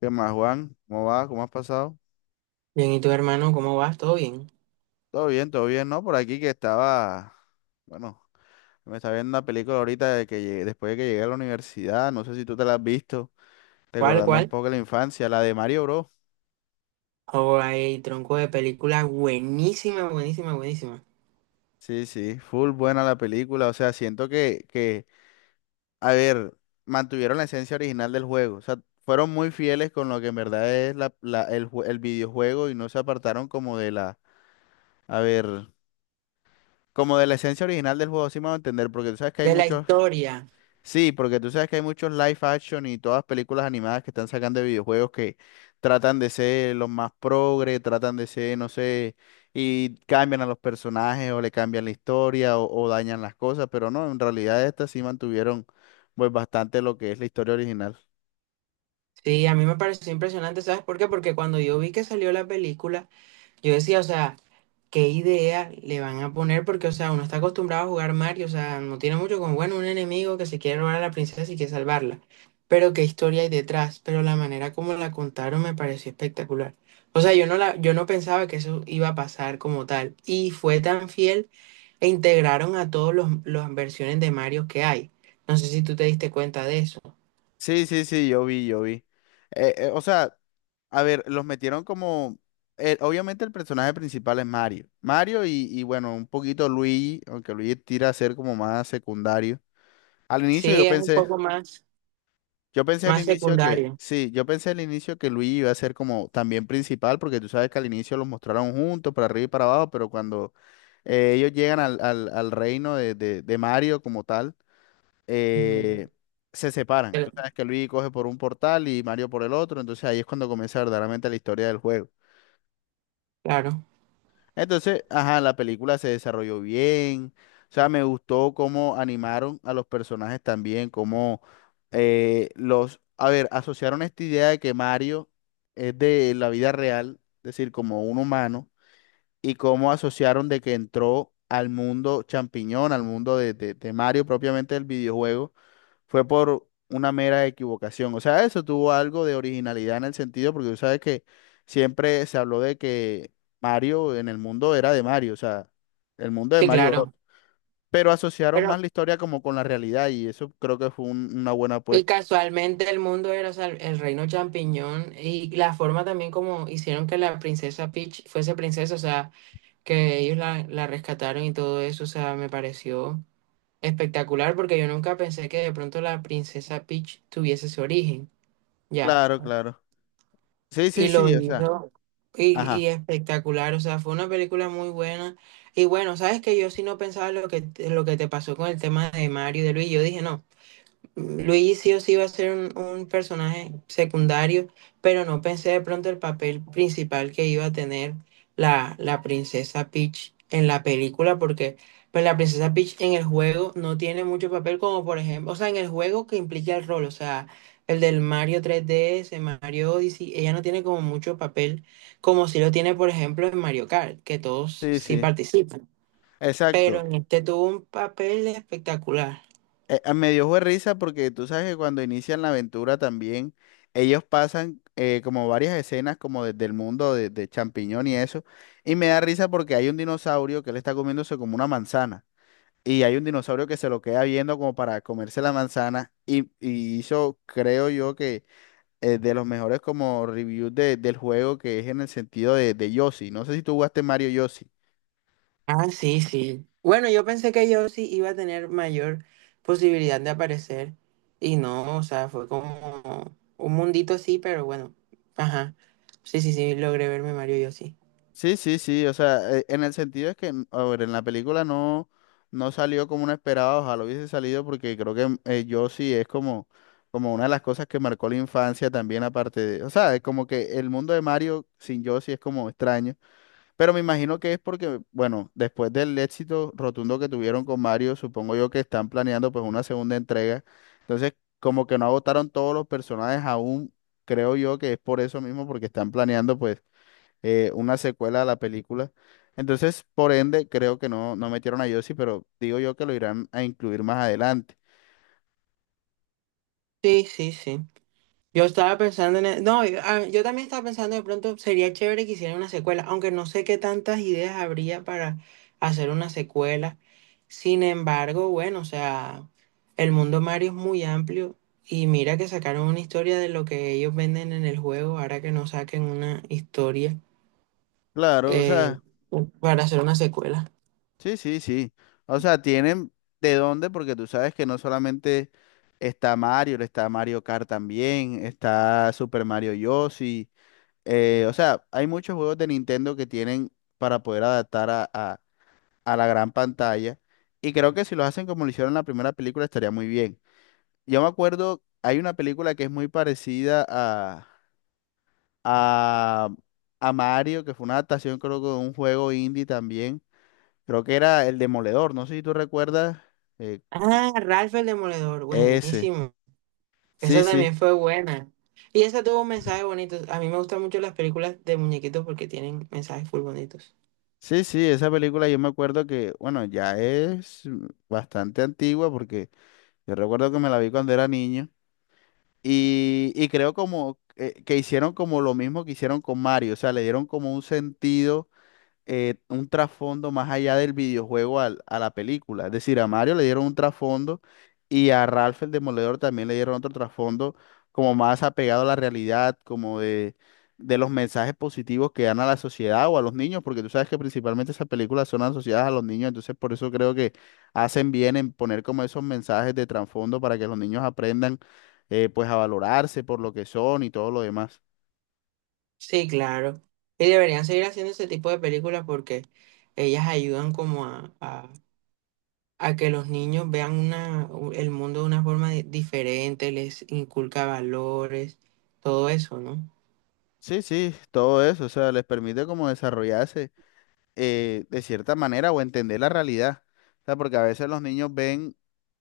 ¿Qué más, Juan? ¿Cómo va? ¿Cómo has pasado? Bien, ¿y tu hermano cómo vas? ¿Todo bien? Todo bien, ¿no? Por aquí que estaba, bueno, me estaba viendo una película ahorita de después de que llegué a la universidad, no sé si tú te la has visto, ¿Cuál, recordando un cuál? poco la infancia, la de Mario Bros. Oh, hay tronco de película buenísima, buenísima, buenísima. Sí, sí, full buena la película, o sea, siento que, a ver, mantuvieron la esencia original del juego, o sea, fueron muy fieles con lo que en verdad es el videojuego y no se apartaron como de la, a ver, como de la esencia original del juego, sí me va a entender, porque tú sabes que hay De la muchos. historia. Sí, porque tú sabes que hay muchos live action y todas películas animadas que están sacando de videojuegos que tratan de ser los más progre, tratan de ser, no sé, y cambian a los personajes o le cambian la historia o dañan las cosas, pero no, en realidad estas sí mantuvieron pues bastante lo que es la historia original. Sí, a mí me pareció impresionante, ¿sabes por qué? Porque cuando yo vi que salió la película, yo decía, o sea, ¿qué idea le van a poner? Porque, o sea, uno está acostumbrado a jugar Mario, o sea, no tiene mucho con, bueno, un enemigo que se quiere robar a la princesa y quiere salvarla. Pero qué historia hay detrás, pero la manera como la contaron me pareció espectacular. O sea, yo no pensaba que eso iba a pasar como tal. Y fue tan fiel e integraron a todos las versiones de Mario que hay. No sé si tú te diste cuenta de eso. Sí, sí, sí, yo vi. O sea, a ver, los metieron como... obviamente el personaje principal es Mario. Mario y bueno, un poquito Luigi, aunque Luigi tira a ser como más secundario. Al inicio Sí, es un poco más, yo pensé al más inicio que, secundario. sí, yo pensé al inicio que Luigi iba a ser como también principal, porque tú sabes que al inicio los mostraron juntos, para arriba y para abajo, pero cuando ellos llegan al reino de Mario como tal, Mm, eh, se separan. pero- Tú sabes que Luigi coge por un portal y Mario por el otro, entonces ahí es cuando comienza verdaderamente la historia del juego. Claro, Entonces, ajá, la película se desarrolló bien. O sea, me gustó cómo animaron a los personajes también, cómo los, a ver, asociaron esta idea de que Mario es de la vida real, es decir, como un humano, y cómo asociaron de que entró al mundo champiñón, al mundo de Mario propiamente del videojuego fue por una mera equivocación. O sea, eso tuvo algo de originalidad en el sentido, porque tú sabes que siempre se habló de que Mario en el mundo era de Mario, o sea, el mundo de sí, Mario Bros. claro. Pero asociaron Pero más la historia como con la realidad y eso creo que fue una buena y apuesta. casualmente el mundo era, o sea, el reino champiñón y la forma también como hicieron que la princesa Peach fuese princesa, o sea, que ellos la rescataron y todo eso, o sea, me pareció espectacular porque yo nunca pensé que de pronto la princesa Peach tuviese su origen, ya. Claro, claro. Sí, Y sí, lo sí, o sea, hizo ajá. y espectacular, o sea, fue una película muy buena. Y bueno, sabes que yo sí no pensaba lo que te pasó con el tema de Mario y de Luis, yo dije, no. Luis sí o sí iba a ser un personaje secundario, pero no pensé de pronto el papel principal que iba a tener la princesa Peach en la película, porque pues, la princesa Peach en el juego no tiene mucho papel, como por ejemplo, o sea, en el juego que implica el rol, o sea, el del Mario 3DS, Mario Odyssey, ella no tiene como mucho papel, como si lo tiene, por ejemplo, en Mario Kart, que todos Sí, sí sí. participan, pero Exacto. en este tuvo un papel espectacular. Me dio fue risa porque tú sabes que cuando inician la aventura también ellos pasan como varias escenas como desde el mundo de champiñón y eso. Y me da risa porque hay un dinosaurio que le está comiéndose como una manzana. Y hay un dinosaurio que se lo queda viendo como para comerse la manzana. Y hizo, creo yo, que de los mejores como reviews del juego que es en el sentido de Yoshi. No sé si tú jugaste Mario Yoshi. Ah, sí, sí. Bueno, yo pensé que yo sí iba a tener mayor posibilidad de aparecer y no, o sea, fue como un mundito así, pero bueno, ajá. Sí, sí, sí, logré verme Mario yo sí. Sí, sí, sí, o sea, en el sentido es que, a ver, en la película no, no salió como uno esperaba, ojalá hubiese salido porque creo que yo sí es como, como una de las cosas que marcó la infancia también aparte de, o sea, es como que el mundo de Mario sin Yoshi es como extraño, pero me imagino que es porque, bueno, después del éxito rotundo que tuvieron con Mario, supongo yo que están planeando pues una segunda entrega, entonces como que no agotaron todos los personajes aún, creo yo que es por eso mismo, porque están planeando pues una secuela a la película. Entonces, por ende, creo que no, no metieron a Yossi, pero digo yo que lo irán a incluir más adelante. Sí, sí, sí. Yo estaba pensando en... e- No, yo yo también estaba pensando de pronto sería chévere que hicieran una secuela, aunque no sé qué tantas ideas habría para hacer una secuela. Sin embargo, bueno, o sea, el mundo Mario es muy amplio y mira que sacaron una historia de lo que ellos venden en el juego, ahora que no saquen una historia Claro, o sea, eh, para hacer una secuela. sí, sí, sí. O sea, tienen de dónde, porque tú sabes que no solamente está Mario Kart también, está Super Mario Yossi. O sea, hay muchos juegos de Nintendo que tienen para poder adaptar a la gran pantalla. Y creo que si lo hacen como lo hicieron en la primera película estaría muy bien. Yo me acuerdo, hay una película que es muy parecida a, a Mario, que fue una adaptación creo que de un juego indie también. Creo que era El Demoledor, no sé si tú recuerdas eh, Ah, Ralph el Demoledor, ese. buenísimo. Sí, Esa sí, también fue buena. Y esa tuvo un mensaje bonito. A mí me gustan mucho las películas de muñequitos porque tienen mensajes full bonitos. sí, sí, esa película yo me acuerdo que, bueno, ya es bastante antigua porque yo recuerdo que me la vi cuando era niño y creo como que hicieron como lo mismo que hicieron con Mario, o sea, le dieron como un sentido un trasfondo más allá del videojuego a la película. Es decir, a Mario le dieron un trasfondo y a Ralph el Demoledor también le dieron otro trasfondo como más apegado a la realidad, como de los mensajes positivos que dan a la sociedad o a los niños, porque tú sabes que principalmente esas películas son asociadas a los niños, entonces por eso creo que hacen bien en poner como esos mensajes de trasfondo para que los niños aprendan pues a valorarse por lo que son y todo lo demás. Sí, claro. Y deberían seguir haciendo ese tipo de películas porque ellas ayudan como a que los niños vean una, u- el mundo de una forma di- diferente, les inculca valores, todo eso, ¿no? Sí, sí, todo eso, o sea, les permite como desarrollarse de cierta manera o entender la realidad. O sea, porque a veces los niños ven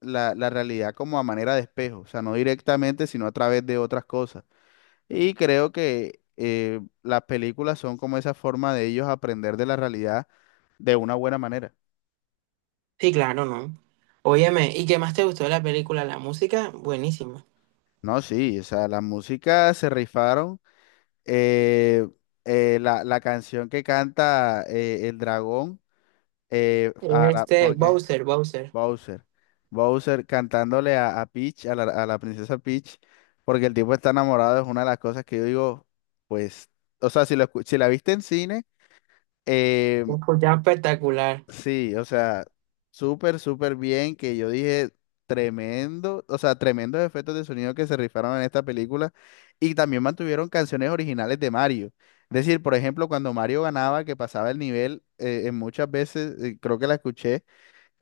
la, la realidad como a manera de espejo, o sea, no directamente, sino a través de otras cosas. Y creo que las películas son como esa forma de ellos aprender de la realidad de una buena manera. Sí, claro, ¿no? Óyeme, ¿y qué más te gustó de la película? La música, buenísima. No, sí, o sea, la música se rifaron. eh, la, la canción que canta el dragón, ahora, Este, porque Bowser, Bowser. Bowser. Bowser cantándole a Peach, a la princesa Peach, porque el tipo está enamorado, es una de las cosas que yo digo, pues, o sea, si, si la viste en cine, eh, Un escuchaba espectacular. sí, o sea, súper, súper bien, que yo dije, tremendo, o sea, tremendos efectos de sonido que se rifaron en esta película, y también mantuvieron canciones originales de Mario. Es decir, por ejemplo, cuando Mario ganaba, que pasaba el nivel, en muchas veces, creo que la escuché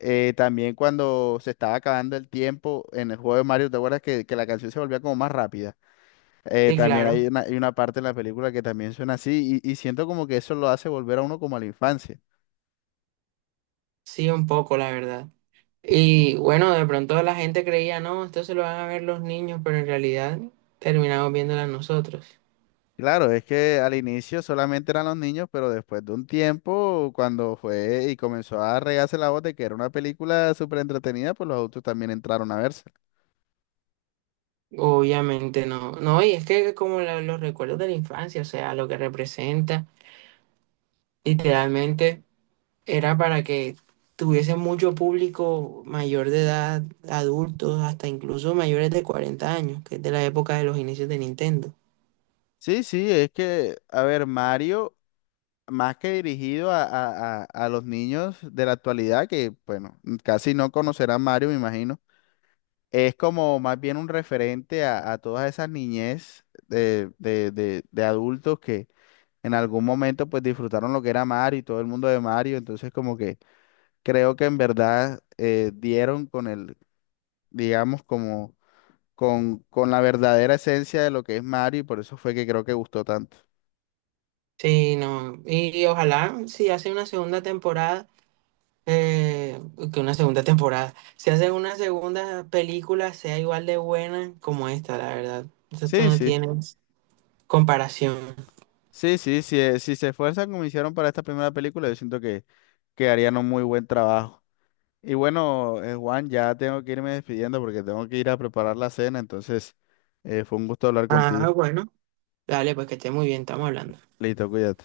también cuando se estaba acabando el tiempo en el juego de Mario, ¿te acuerdas que la canción se volvía como más rápida? Sí, También claro. Hay una parte en la película que también suena así y siento como que eso lo hace volver a uno como a la infancia. Sí, un poco, la verdad. Y bueno, de pronto la gente creía, no, esto se lo van a ver los niños, pero en realidad terminamos viéndola nosotros. Claro, es que al inicio solamente eran los niños, pero después de un tiempo, cuando fue y comenzó a regarse la voz de que era una película súper entretenida, pues los adultos también entraron a verse. Obviamente no. No, y es que como la- los recuerdos de la infancia, o sea, lo que representa, literalmente era para que tuviese mucho público mayor de edad, adultos, hasta incluso mayores de 40 años, que es de la época de los inicios de Nintendo. Sí, sí, es que, a ver, Mario. Más que dirigido a los niños de la actualidad, que bueno, casi no conocerán Mario, me imagino, es como más bien un referente a todas esas niñez de adultos que en algún momento pues disfrutaron lo que era Mario y todo el mundo de Mario, entonces como que creo que en verdad dieron con el, digamos, como con la verdadera esencia de lo que es Mario y por eso fue que creo que gustó tanto. Sí, no. Y ojalá si hace una segunda temporada. eh, que una segunda temporada. Si hacen una segunda película, sea igual de buena como esta, la verdad. Esto Sí, no sí. tiene comparación. Sí, sí, sí, si se esfuerzan como hicieron para esta primera película, yo siento que harían un muy buen trabajo. Y bueno, Juan, ya tengo que irme despidiendo porque tengo que ir a preparar la cena, entonces fue un gusto hablar Ah, contigo. bueno. Dale, pues que esté muy bien, estamos hablando. Listo, cuídate.